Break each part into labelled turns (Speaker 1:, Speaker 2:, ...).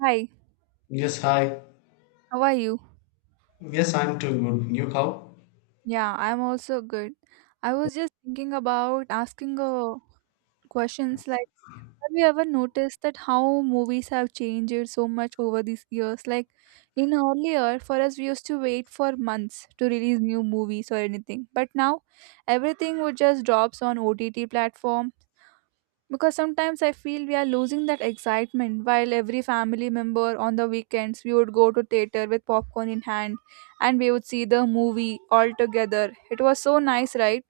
Speaker 1: Hi,
Speaker 2: Yes, hi.
Speaker 1: how are you?
Speaker 2: Yes, I'm too good. You how?
Speaker 1: Yeah, I'm also good. I was just thinking about asking questions like, have you ever noticed that how movies have changed so much over these years? Like, in earlier, for us, we used to wait for months to release new movies or anything. But now, everything would just drops on OTT platform, because sometimes I feel we are losing that excitement. While every family member, on the weekends, we would go to theater with popcorn in hand and we would see the movie all together. It was so nice, right?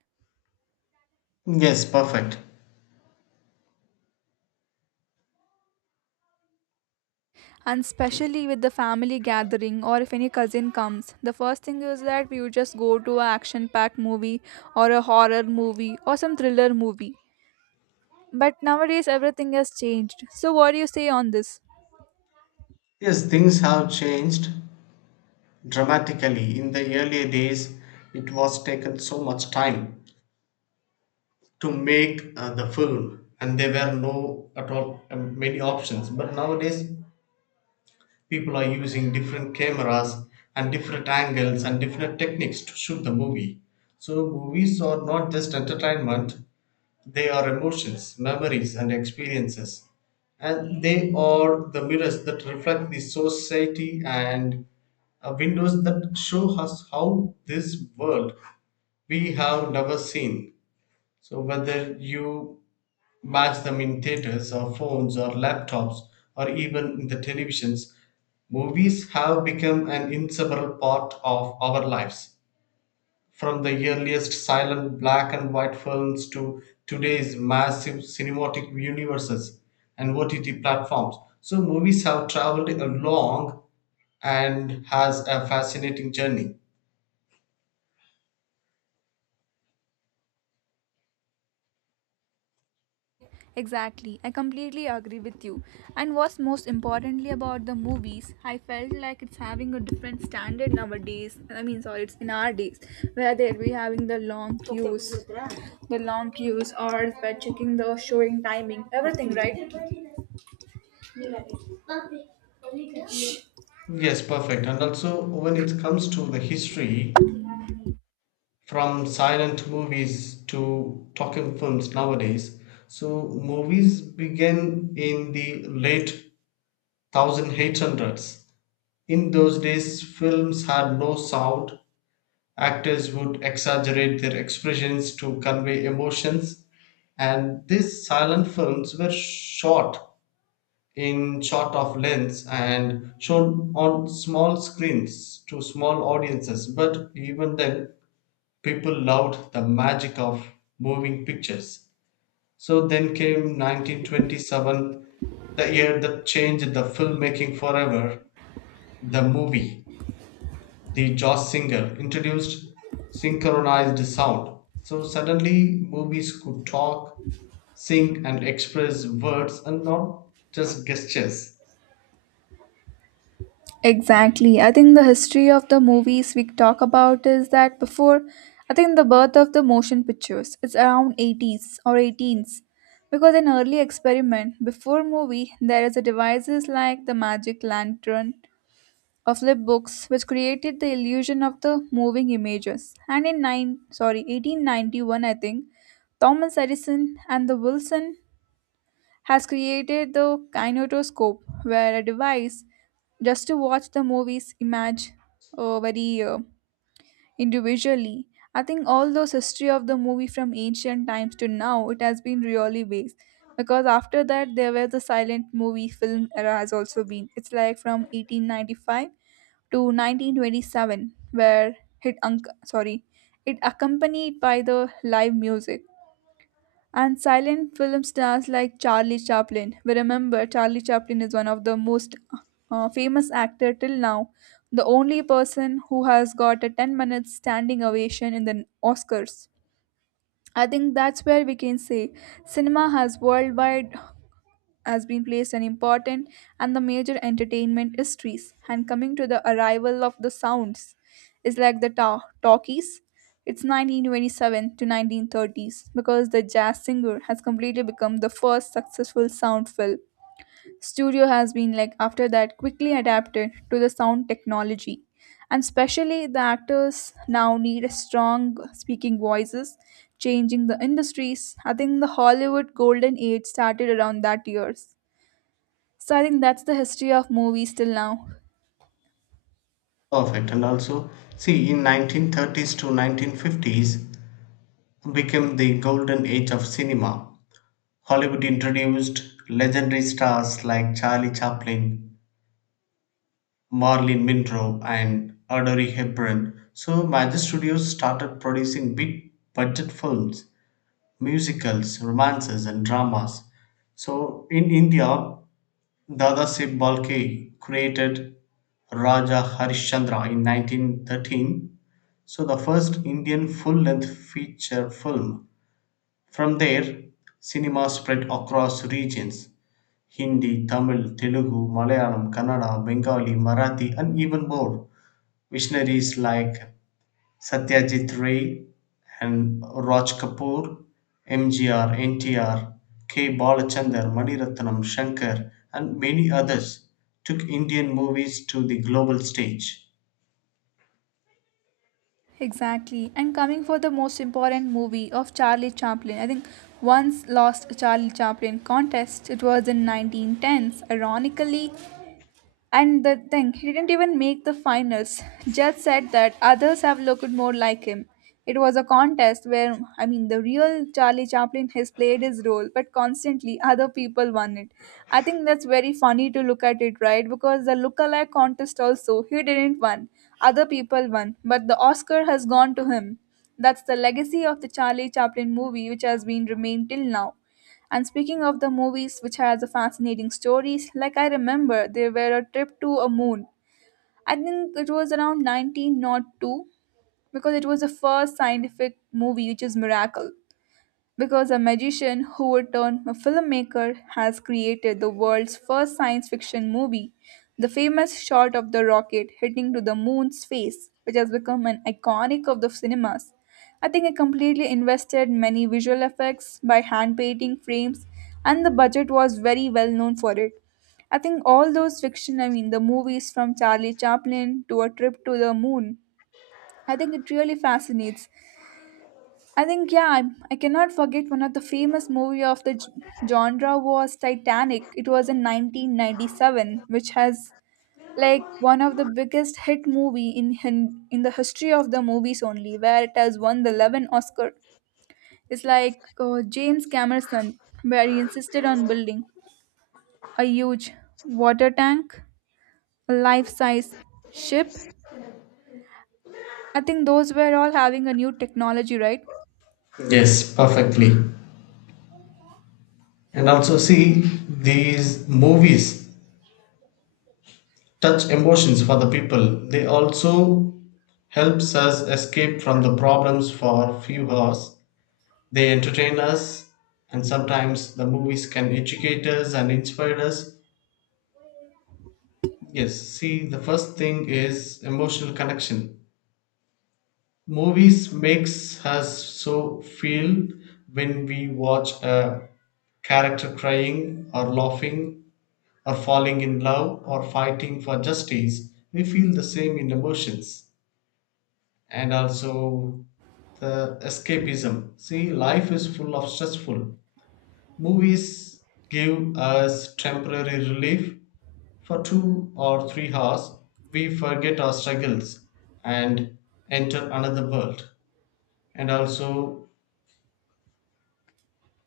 Speaker 2: Yes, perfect.
Speaker 1: And especially with the family gathering, or if any cousin comes, the first thing is that we would just go to a action packed movie or a horror movie or some thriller movie. But nowadays everything has changed, so what do you say on this?
Speaker 2: Yes, things have changed dramatically. In the earlier days, it was taken so much time to make the film, and there were no at all many options. But nowadays, people are using different cameras and different angles and different techniques to shoot the movie. So movies are not just entertainment; they are emotions, memories, and experiences, and they are the mirrors that reflect the society, and windows that show us how this world we have never seen. So, whether you match them in theaters or phones or laptops or even in the televisions, movies have become an inseparable part of our lives. From the earliest silent black and white films to today's massive cinematic universes and OTT platforms. So movies have traveled a long and has a fascinating journey.
Speaker 1: Exactly, I completely agree with you. And what's most importantly about the movies, I felt like it's having a different standard nowadays. I mean, sorry, it's in our days where they'll be having the long queues, or by checking the showing timing, everything, right?
Speaker 2: Yes, perfect. And also, when it comes to the history, from silent movies to talking films nowadays, so movies began in the late 1800s. In those days, films had no sound. Actors would exaggerate their expressions to convey emotions, and these silent films were shot in shot of lens and shown on small screens to small audiences. But even then, people loved the magic of moving pictures. So then came 1927, the year that changed the filmmaking forever, the movie. The jazz singer introduced synchronized sound, so suddenly movies could talk, sing, and express words and not just gestures.
Speaker 1: Exactly. I think the history of the movies we talk about is that before, I think the birth of the motion pictures is around 80s or 18s. Because in early experiment, before movie, there is a devices like the magic lantern or flip books which created the illusion of the moving images. And in 1891, I think, Thomas Edison and the Wilson has created the kinetoscope, where a device just to watch the movies image very individually. I think all those history of the movie from ancient times to now, it has been really based. Because after that, there were the silent movie film era has also been. It's like from 1895 to 1927, where it unc sorry, it accompanied by the live music and silent film stars like Charlie Chaplin. We remember Charlie Chaplin is one of the most famous actor till now, the only person who has got a 10 minutes standing ovation in the Oscars. I think that's where we can say cinema has worldwide has been placed an important and the major entertainment histories. And coming to the arrival of the sounds is like the talkies, it's 1927 to 1930s, because the jazz singer has completely become the first successful sound film. Studio has been like after that quickly adapted to the sound technology, and especially the actors now need a strong speaking voices, changing the industries. I think the Hollywood golden age started around that years. So I think that's the history of movies till now.
Speaker 2: Perfect. And also, see, in 1930s to 1950s became the golden age of cinema. Hollywood introduced legendary stars like Charlie Chaplin, Marilyn Monroe, and Audrey Hepburn. So, Major Studios started producing big budget films, musicals, romances, and dramas. So in India, Dadasaheb Balke created Raja Harishchandra in 1913, so the first Indian full-length feature film. From there, cinema spread across regions: Hindi, Tamil, Telugu, Malayalam, Kannada, Bengali, Marathi, and even more. Visionaries like Satyajit Ray and Raj Kapoor, MGR, NTR, K. Balachandar, Maniratnam, Shankar, and many others took Indian movies to the global stage.
Speaker 1: Exactly. And coming for the most important movie of Charlie Chaplin, I think once lost Charlie Chaplin contest. It was in 1910s. Ironically, and the thing, he didn't even make the finals. Judge said that others have looked more like him. It was a contest where, I mean, the real Charlie Chaplin has played his role, but constantly other people won it. I think that's very funny to look at it, right? Because the lookalike contest also, he didn't win. Other people won, but the Oscar has gone to him. That's the legacy of the Charlie Chaplin movie, which has been remained till now. And speaking of the movies which has a fascinating stories, like I remember there were a trip to a moon. I think it was around 1902, because it was the first scientific movie which is Miracle. Because a magician who would turn a filmmaker has created the world's first science fiction movie, the famous shot of the rocket hitting to the moon's face, which has become an iconic of the cinemas. I think I completely invested many visual effects by hand painting frames, and the budget was very well known for it. I think all those fiction, I mean, the movies from Charlie Chaplin to A Trip to the Moon, I think it really fascinates. I think yeah, I cannot forget one of the famous movie of the genre was Titanic. It was in 1997, which has like one of the biggest hit movie in the history of the movies only, where it has won the 11 Oscar. It's like James Cameron, where he insisted on building a huge water tank, a life-size ship. I think those were all having a new technology, right?
Speaker 2: Yes, perfectly. And also, see, these movies touch emotions for the people. They also helps us escape from the problems for a few hours. They entertain us, and sometimes the movies can educate us and inspire us. Yes, see, the first thing is emotional connection. Movies makes us so feel when we watch a character crying or laughing or falling in love or fighting for justice. We feel the same in emotions, and also the escapism. See, life is full of stressful. Movies give us temporary relief. For 2 or 3 hours we forget our struggles and enter another world. And also,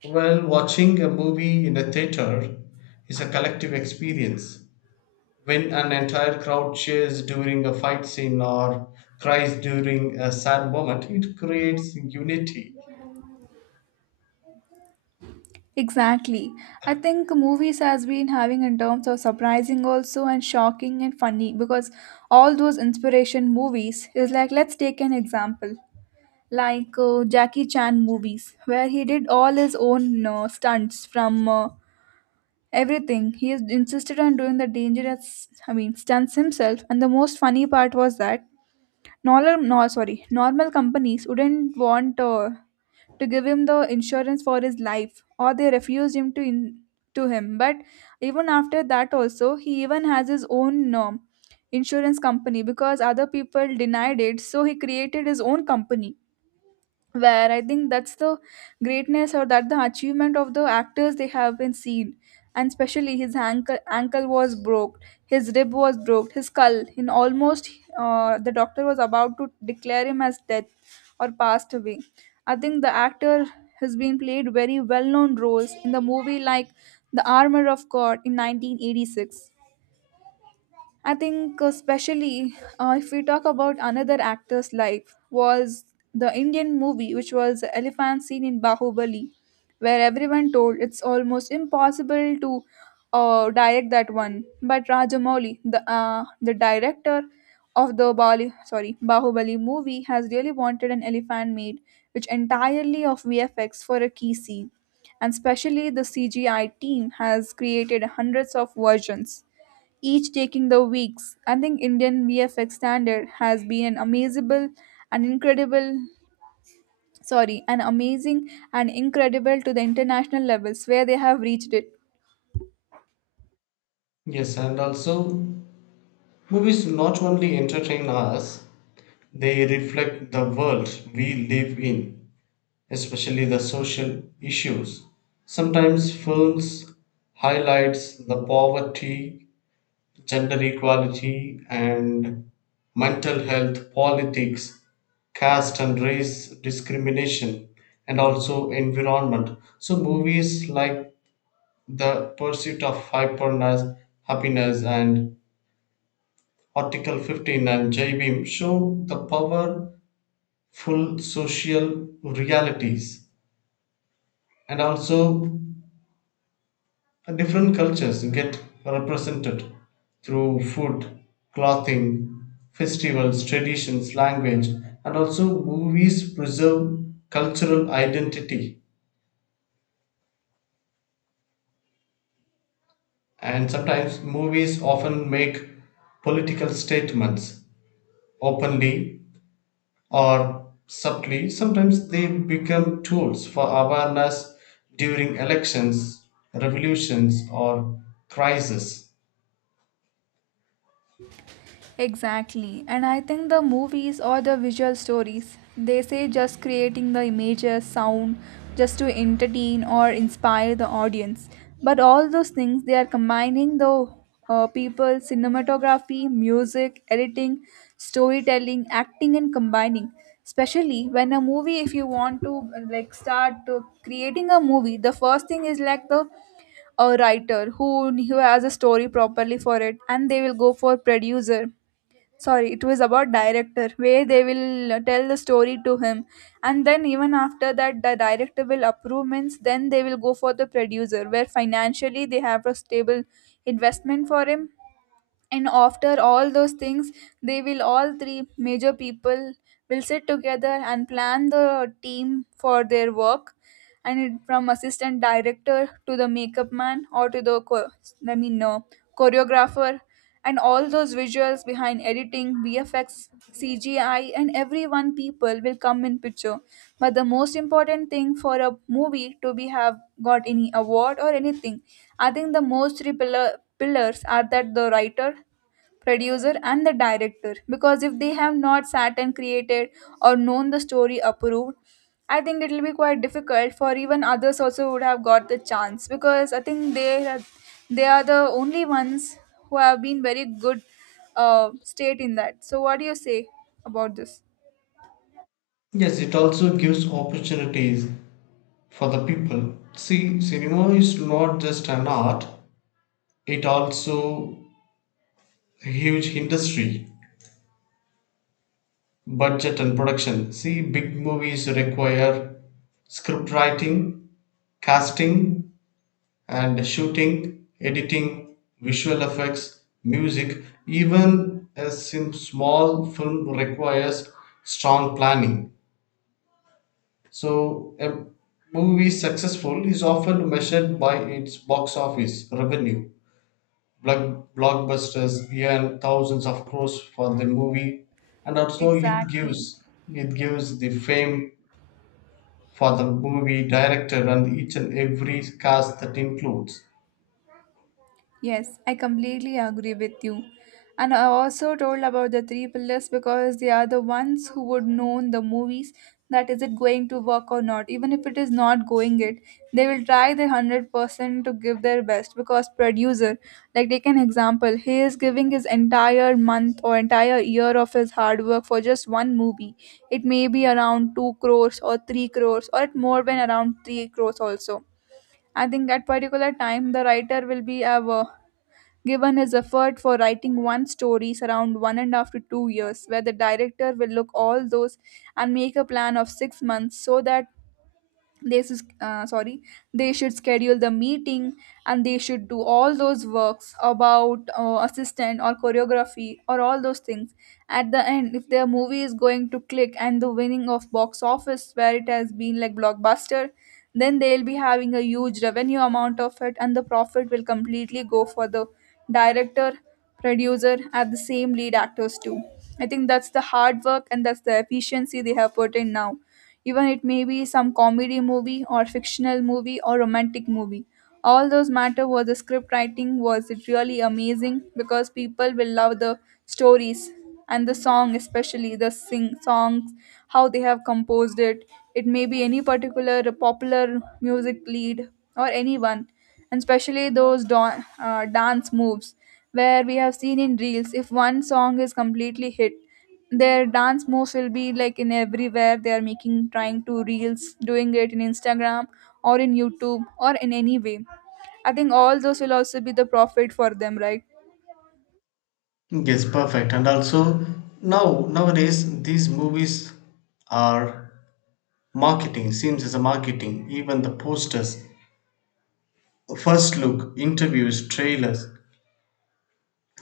Speaker 2: well, watching a movie in a theater is a collective experience. When an entire crowd cheers during a fight scene or cries during a sad moment, it creates unity.
Speaker 1: Exactly. I think movies has been having in terms of surprising also and shocking and funny, because all those inspiration movies is like, let's take an example like Jackie Chan movies, where he did all his own stunts from everything. He is insisted on doing the dangerous, I mean, stunts himself. And the most funny part was that normal no sorry normal companies wouldn't want to give him the insurance for his life, or they refused him to him. But even after that also, he even has his own insurance company, because other people denied it, so he created his own company. Where I think that's the greatness or that the achievement of the actors they have been seen. And especially his ankle was broke, his rib was broke, his skull. In almost, the doctor was about to declare him as death or passed away. I think the actor has been played very well-known roles in the movie like The Armor of God in 1986, I think. Especially if we talk about another actor's life, was the Indian movie, which was elephant scene in Bahubali, where everyone told it's almost impossible to direct that one. But Rajamouli, the director of the Bali, sorry Bahubali movie, has really wanted an elephant made, which entirely of VFX for a key scene, and especially the CGI team has created hundreds of versions, each taking the weeks. I think Indian VFX standard has been and incredible an amazing and incredible to the international levels where they have reached it.
Speaker 2: Yes, and also, movies not only entertain us, they reflect the world we live in. Especially the social issues, sometimes films highlights the poverty, gender equality and mental health, politics, caste and race discrimination, and also environment. So movies like the pursuit of hyperness happiness and article 15 and j-beam show the powerful social realities. And also, different cultures get represented through food, clothing, festivals, traditions, language, and also movies preserve cultural identity. And sometimes movies often make political statements openly or subtly. Sometimes they become tools for awareness during elections, revolutions, or crises.
Speaker 1: Exactly. And I think the movies or the visual stories, they say just creating the images, sound, just to entertain or inspire the audience. But all those things, they are combining the people, cinematography, music, editing, storytelling, acting, and combining. Especially when a movie, if you want to like start to creating a movie, the first thing is like the a writer who has a story properly for it, and they will go for producer, sorry, it was about director, where they will tell the story to him. And then even after that, the director will approve means, then they will go for the producer where financially they have a stable investment for him. And after all those things, they will all three major people will sit together and plan the team for their work. And it, from assistant director to the makeup man or to the cho- i mean no choreographer, and all those visuals behind editing, vfx, CGI, and everyone people will come in picture. But the most important thing for a movie to be have got any award or anything, I think the most three pillars are that the writer, producer and the director. Because if they have not sat and created or known the story approved, I think it will be quite difficult for even others also would have got the chance. Because I think they are the only ones who have been very good state in that. So what do you say about this?
Speaker 2: Yes, it also gives opportunities for the people. See, cinema is not just an art, it also a huge industry, budget and production. See, big movies require script writing, casting and shooting, editing, visual effects, music. Even a sim- small film requires strong planning. So, a movie successful is often measured by its box office revenue. Block, blockbusters earn thousands of crores for the movie, and also it
Speaker 1: Exactly.
Speaker 2: gives, it gives the fame for the movie director and each and every cast that includes.
Speaker 1: Yes, I completely agree with you. And I also told about the three pillars, because they are the ones who would know in the movies that is it going to work or not. Even if it is not going it, they will try their 100% to give their best, because producer, like take an example, he is giving his entire month or entire year of his hard work for just one movie. It may be around 2 crores or 3 crores, or it more than around 3 crores also. I think at particular time the writer will be ever given his effort for writing one story around one and after 2 years where the director will look all those and make a plan of 6 months so that they should, uh, sorry they should schedule the meeting and they should do all those works about assistant or choreography or all those things. At the end, if their movie is going to click and the winning of box office where it has been like blockbuster, then they'll be having a huge revenue amount of it and the profit will completely go for the director, producer and the same lead actors too. I think that's the hard work and that's the efficiency they have put in now. Even it may be some comedy movie or fictional movie or romantic movie, all those matter was the script writing, was it really amazing? Because people will love the stories and the song, especially the sing songs, how they have composed it. It may be any particular popular music lead or anyone, and especially those dance moves where we have seen in reels. If one song is completely hit, their dance moves will be like in everywhere, they are making trying to reels doing it in Instagram or in YouTube or in any way. I think all those will also be the profit for them, right?
Speaker 2: Yes, perfect. And also now nowadays these movies are marketing, seems as a marketing, even the posters, first look, interviews, trailers.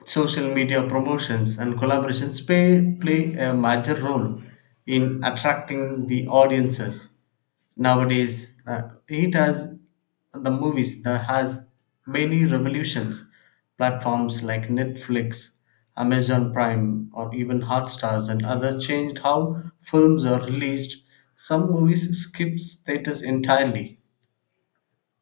Speaker 2: Social media promotions and collaborations play a major role in attracting the audiences. Nowadays, it has the movies that has many revolutions. Platforms like Netflix, Amazon Prime, or even Hotstars and other changed how films are released. Some movies skip status entirely.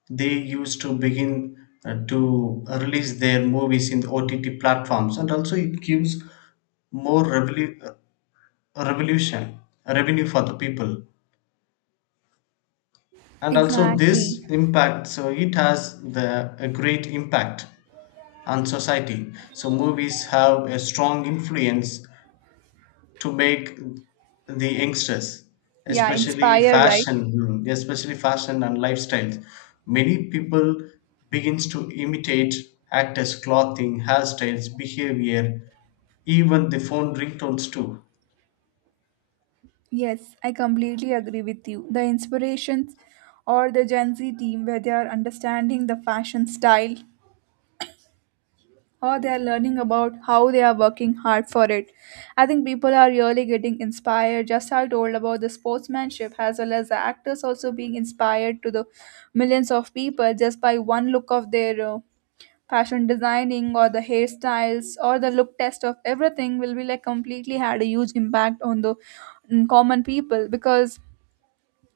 Speaker 2: They used to begin to release their movies in the OTT platforms, and also it gives more revolution revenue for the people. And also
Speaker 1: Exactly.
Speaker 2: this impact, so it has the a great impact on society. So movies have a strong influence to make the youngsters,
Speaker 1: Yeah,
Speaker 2: especially
Speaker 1: inspire, right?
Speaker 2: fashion, especially fashion and lifestyles. Many people begins to imitate actors clothing, hairstyles, behavior, even the phone ringtones too.
Speaker 1: Yes, I completely agree with you. The inspirations or the gen Z team where they are understanding the fashion style or they are learning about how they are working hard for it. I think people are really getting inspired. Just how I told about the sportsmanship, as well as the actors also being inspired to the millions of people just by one look of their fashion designing or the hairstyles or the look test of everything will be like completely had a huge impact on the common people. Because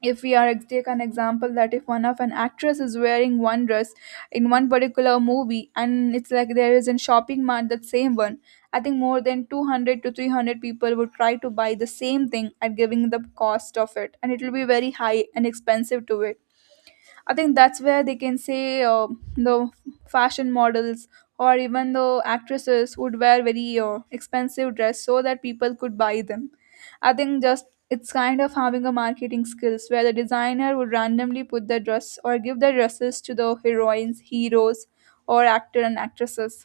Speaker 1: if we are take an example that if one of an actress is wearing one dress in one particular movie and it's like there is in shopping mart that same one, I think more than 200 to 300 people would try to buy the same thing at giving the cost of it, and it will be very high and expensive to it. I think that's where they can say, the fashion models or even the actresses would wear very expensive dress so that people could buy them. I think just it's kind of having a marketing skills where the designer would randomly put the dress or give the dresses to the heroines, heroes, or actor and actresses,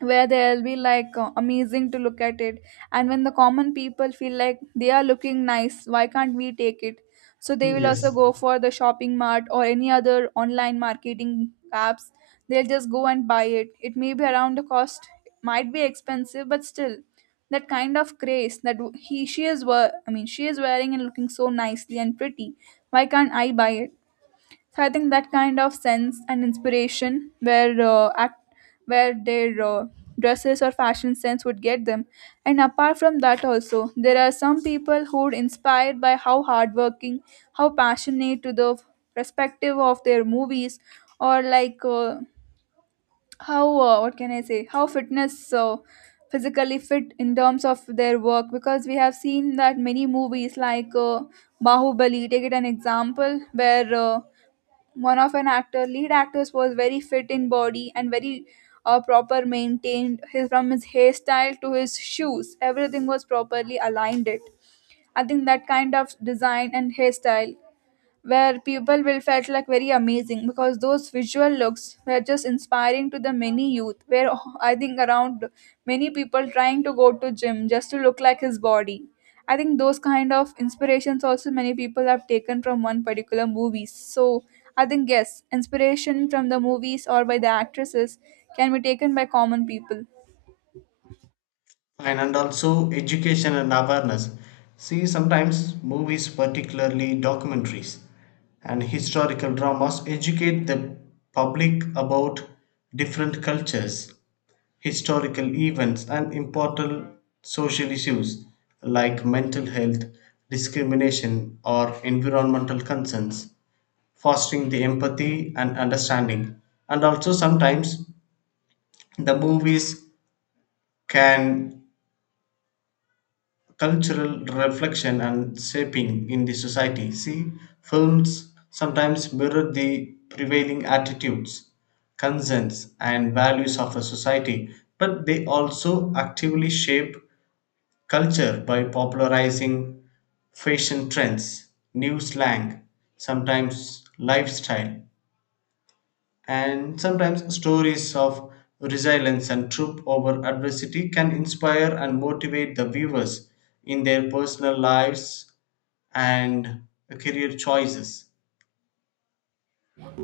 Speaker 1: where they'll be like amazing to look at it. And when the common people feel like they are looking nice, why can't we take it? So they will also
Speaker 2: Yes,
Speaker 1: go for the shopping mart or any other online marketing apps. They'll just go and buy it. It may be around the cost might be expensive, but still that kind of craze that he she is wear, I mean, she is wearing and looking so nicely and pretty, why can't I buy it? So I think that kind of sense and inspiration, where act, where their dresses or fashion sense would get them. And apart from that, also there are some people who are inspired by how hardworking, how passionate to the perspective of their movies, or like how what can I say? How fitness. Physically fit in terms of their work, because we have seen that many movies like bahubali, take it an example where one of an actor lead actors was very fit in body and very proper maintained his, from his hairstyle to his shoes, everything was properly aligned it. I think that kind of design and hairstyle where people will felt like very amazing, because those visual looks were just inspiring to the many youth where I think around many people trying to go to gym just to look like his body. I think those kind of inspirations also many people have taken from one particular movie. So I think yes, inspiration from the movies or by the actresses can be taken by common people.
Speaker 2: and also education and awareness. See, sometimes movies, particularly documentaries and historical dramas, educate the public about different cultures, historical events, and important social issues like mental health, discrimination, or environmental concerns, fostering the empathy and understanding. And also, sometimes the movies can cultural reflection and shaping in the society. See, films sometimes mirror the prevailing attitudes, concerns and values of a society, but they also actively shape culture by popularizing fashion trends, new slang, sometimes lifestyle, and sometimes stories of resilience and troop over adversity can inspire and motivate the viewers in their personal lives and career choices.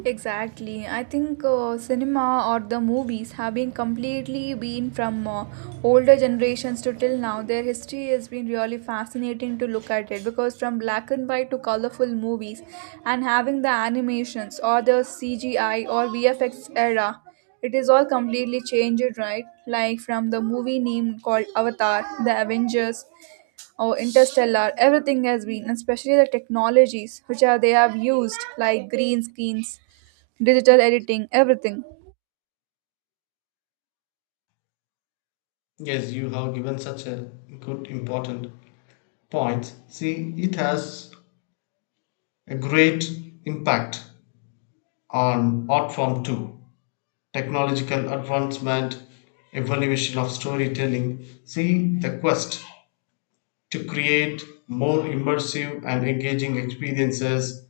Speaker 1: Exactly. I think cinema or the movies have been completely been from older generations to till now. Their history has been really fascinating to look at it, because from black and white to colorful movies and having the animations or the CGI or VFX era, it is all completely changed, right? Like from the movie name called Avatar, The Avengers, or Interstellar, everything has been, and especially the technologies which are they have used, like green screens, digital editing, everything.
Speaker 2: Yes, you have given such a good important point. See, it has a great impact on art form too. Technological advancement, evolution of storytelling. See, the quest to create more immersive and engaging experiences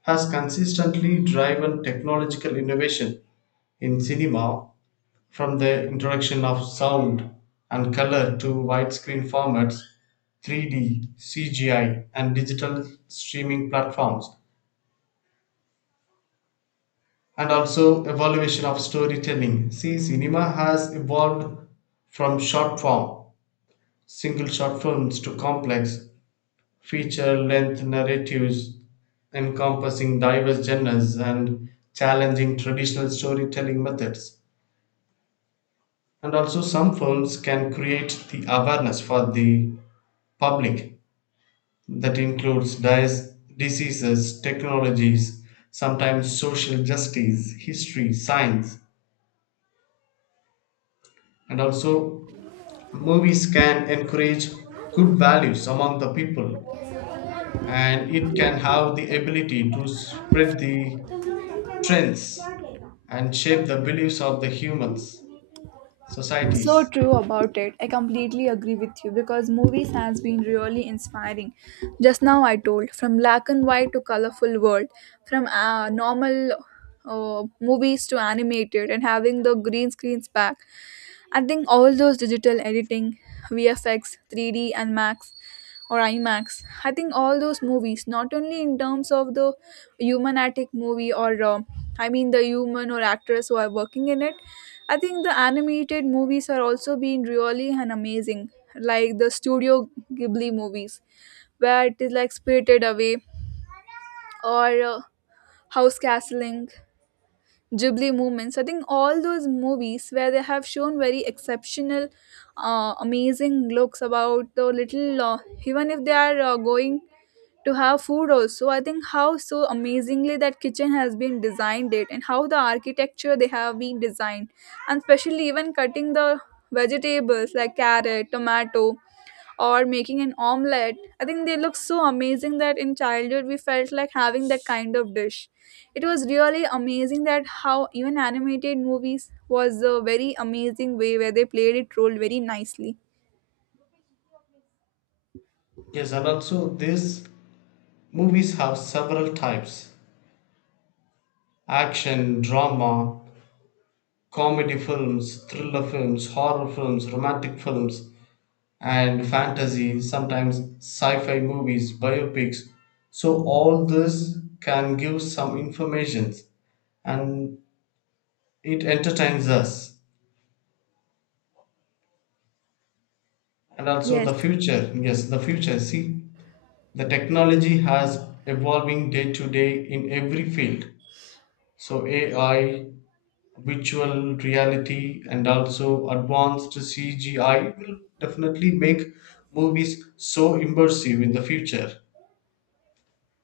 Speaker 2: has consistently driven technological innovation in cinema, from the introduction of sound and color to widescreen formats, 3D, CGI, and digital streaming platforms, and also evolution of storytelling. See, cinema has evolved from short form single short films to complex, feature length narratives encompassing diverse genres and challenging traditional storytelling methods. And also, some films can create the awareness for the public that includes dis- diseases, technologies, sometimes social justice, history, science, and also movies can encourage good values among the people, and it can have the ability to spread the trends and shape the beliefs of the humans,
Speaker 1: So
Speaker 2: societies.
Speaker 1: true about it. I completely agree with you, because movies has been really inspiring. Just now I told from black and white to colorful world, from normal movies to animated and having the green screens back. I think all those digital editing, VFX, 3D and max or IMAX. I think all those movies, not only in terms of the human-attic movie or I mean the human or actors who are working in it, I think the animated movies are also being really and amazing, like the Studio Ghibli movies, where it is like Spirited Away or House Castling. Ghibli movements. I think all those movies where they have shown very exceptional amazing looks about the little even if they are going to have food also. I think how so amazingly that kitchen has been designed it, and how the architecture they have been designed, and especially even cutting the vegetables like carrot, tomato, or making an omelette, I think they look so amazing that in childhood we felt like having that kind of dish. It was really amazing that how even animated movies was a very amazing way where they played it role very nicely.
Speaker 2: Yes, and also these movies have several types: action, drama, comedy films, thriller films, horror films, romantic films, and fantasy, sometimes sci-fi movies, biopics. So all this can give some information, and it entertains us. And also
Speaker 1: Yes.
Speaker 2: the future, yes, the future. See, the technology has evolving day to day in every field, so AI, virtual reality, and also advanced CGI will definitely make movies so immersive in the future.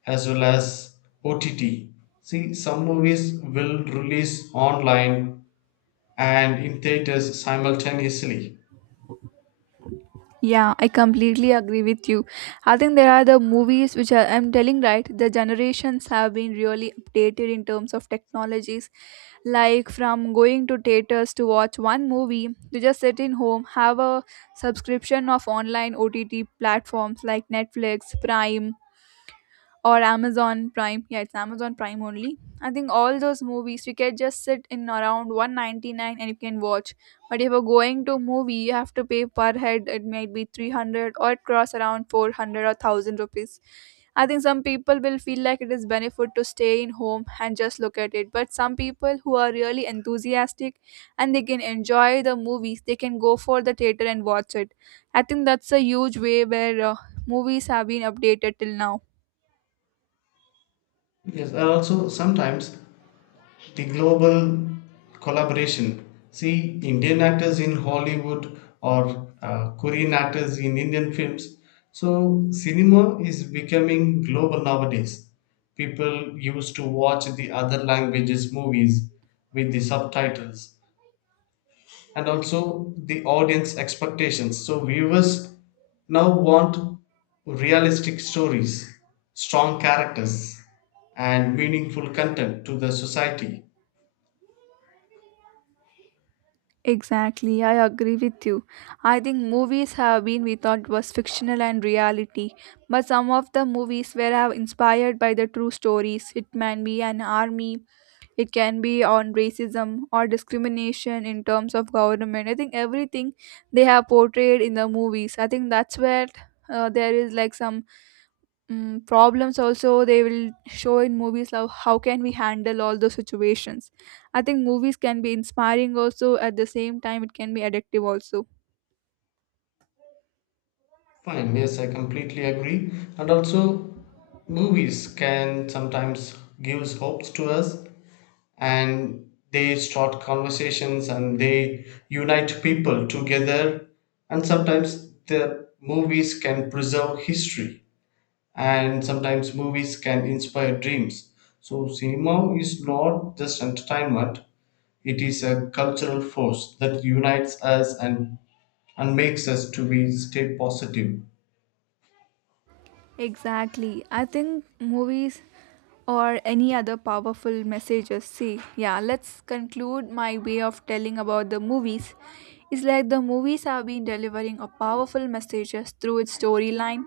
Speaker 2: As well as OTT, see, some movies will release online and in theaters simultaneously.
Speaker 1: Yeah, I completely agree with you. I think there are the movies which are, I'm telling right, the generations have been really updated in terms of technologies. Like from going to theaters to watch one movie, to just sit in home, have a subscription of online OTT platforms like Netflix, Prime, or Amazon Prime. Yeah, it's Amazon Prime only. I think all those movies you can just sit in around 199 and you can watch. But if you're going to movie, you have to pay per head. It might be 300 or it costs around 400 or 1000 rupees. I think some people will feel like it is benefit to stay in home and just look at it. But some people who are really enthusiastic and they can enjoy the movies, they can go for the theater and watch it. I think that's a huge way where movies have been updated till now.
Speaker 2: Yes, and also sometimes the global collaboration. See, Indian actors in Hollywood or Korean actors in Indian films. So, cinema is becoming global nowadays. People used to watch the other languages' movies with the subtitles, and also the audience expectations. So, viewers now want realistic stories, strong characters, and meaningful content to the society.
Speaker 1: Exactly, I agree with you. I think movies have been we thought was fictional and reality, but some of the movies were have inspired by the true stories. It can be an army, it can be on racism or discrimination in terms of government. I think everything they have portrayed in the movies. I think that's where there is like some problems also they will show in movies, how can we handle all those situations. I think movies can be inspiring, also at the same time it can be addictive also.
Speaker 2: Fine, yes, I completely agree. And also, movies can sometimes gives hopes to us, and they start conversations and they unite people together, and sometimes the movies can preserve history, and sometimes movies can inspire dreams. So cinema is not just entertainment, it is a cultural force that unites us and makes us to be stay positive.
Speaker 1: Exactly. I think movies or any other powerful messages. See, yeah, let's conclude my way of telling about the movies. It's like the movies have been delivering a powerful messages through its storyline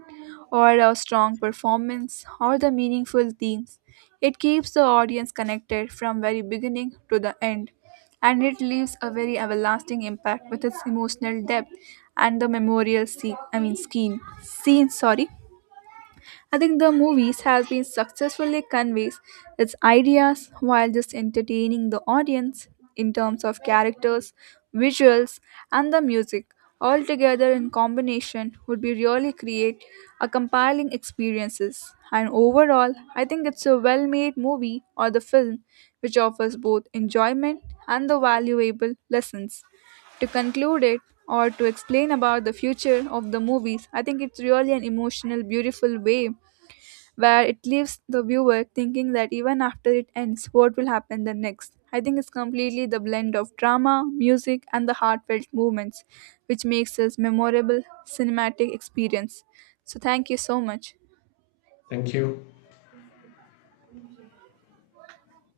Speaker 1: or a strong performance or the meaningful themes. It keeps the audience connected from very beginning to the end, and it leaves a very everlasting impact with its emotional depth and the memorial scene, I mean, skin, scene, sorry I think the movies has been successfully conveys its ideas while just entertaining the audience in terms of characters, visuals, and the music. All together in combination would be really create a compelling experiences. And overall, I think it's a well-made movie or the film which offers both enjoyment and the valuable lessons. To conclude it or to explain about the future of the movies, I think it's really an emotional beautiful way where it leaves the viewer thinking that even after it ends, what will happen the next. I think it's completely the blend of drama, music, and the heartfelt movements, which makes this memorable cinematic experience. So thank you so much.
Speaker 2: Thank you.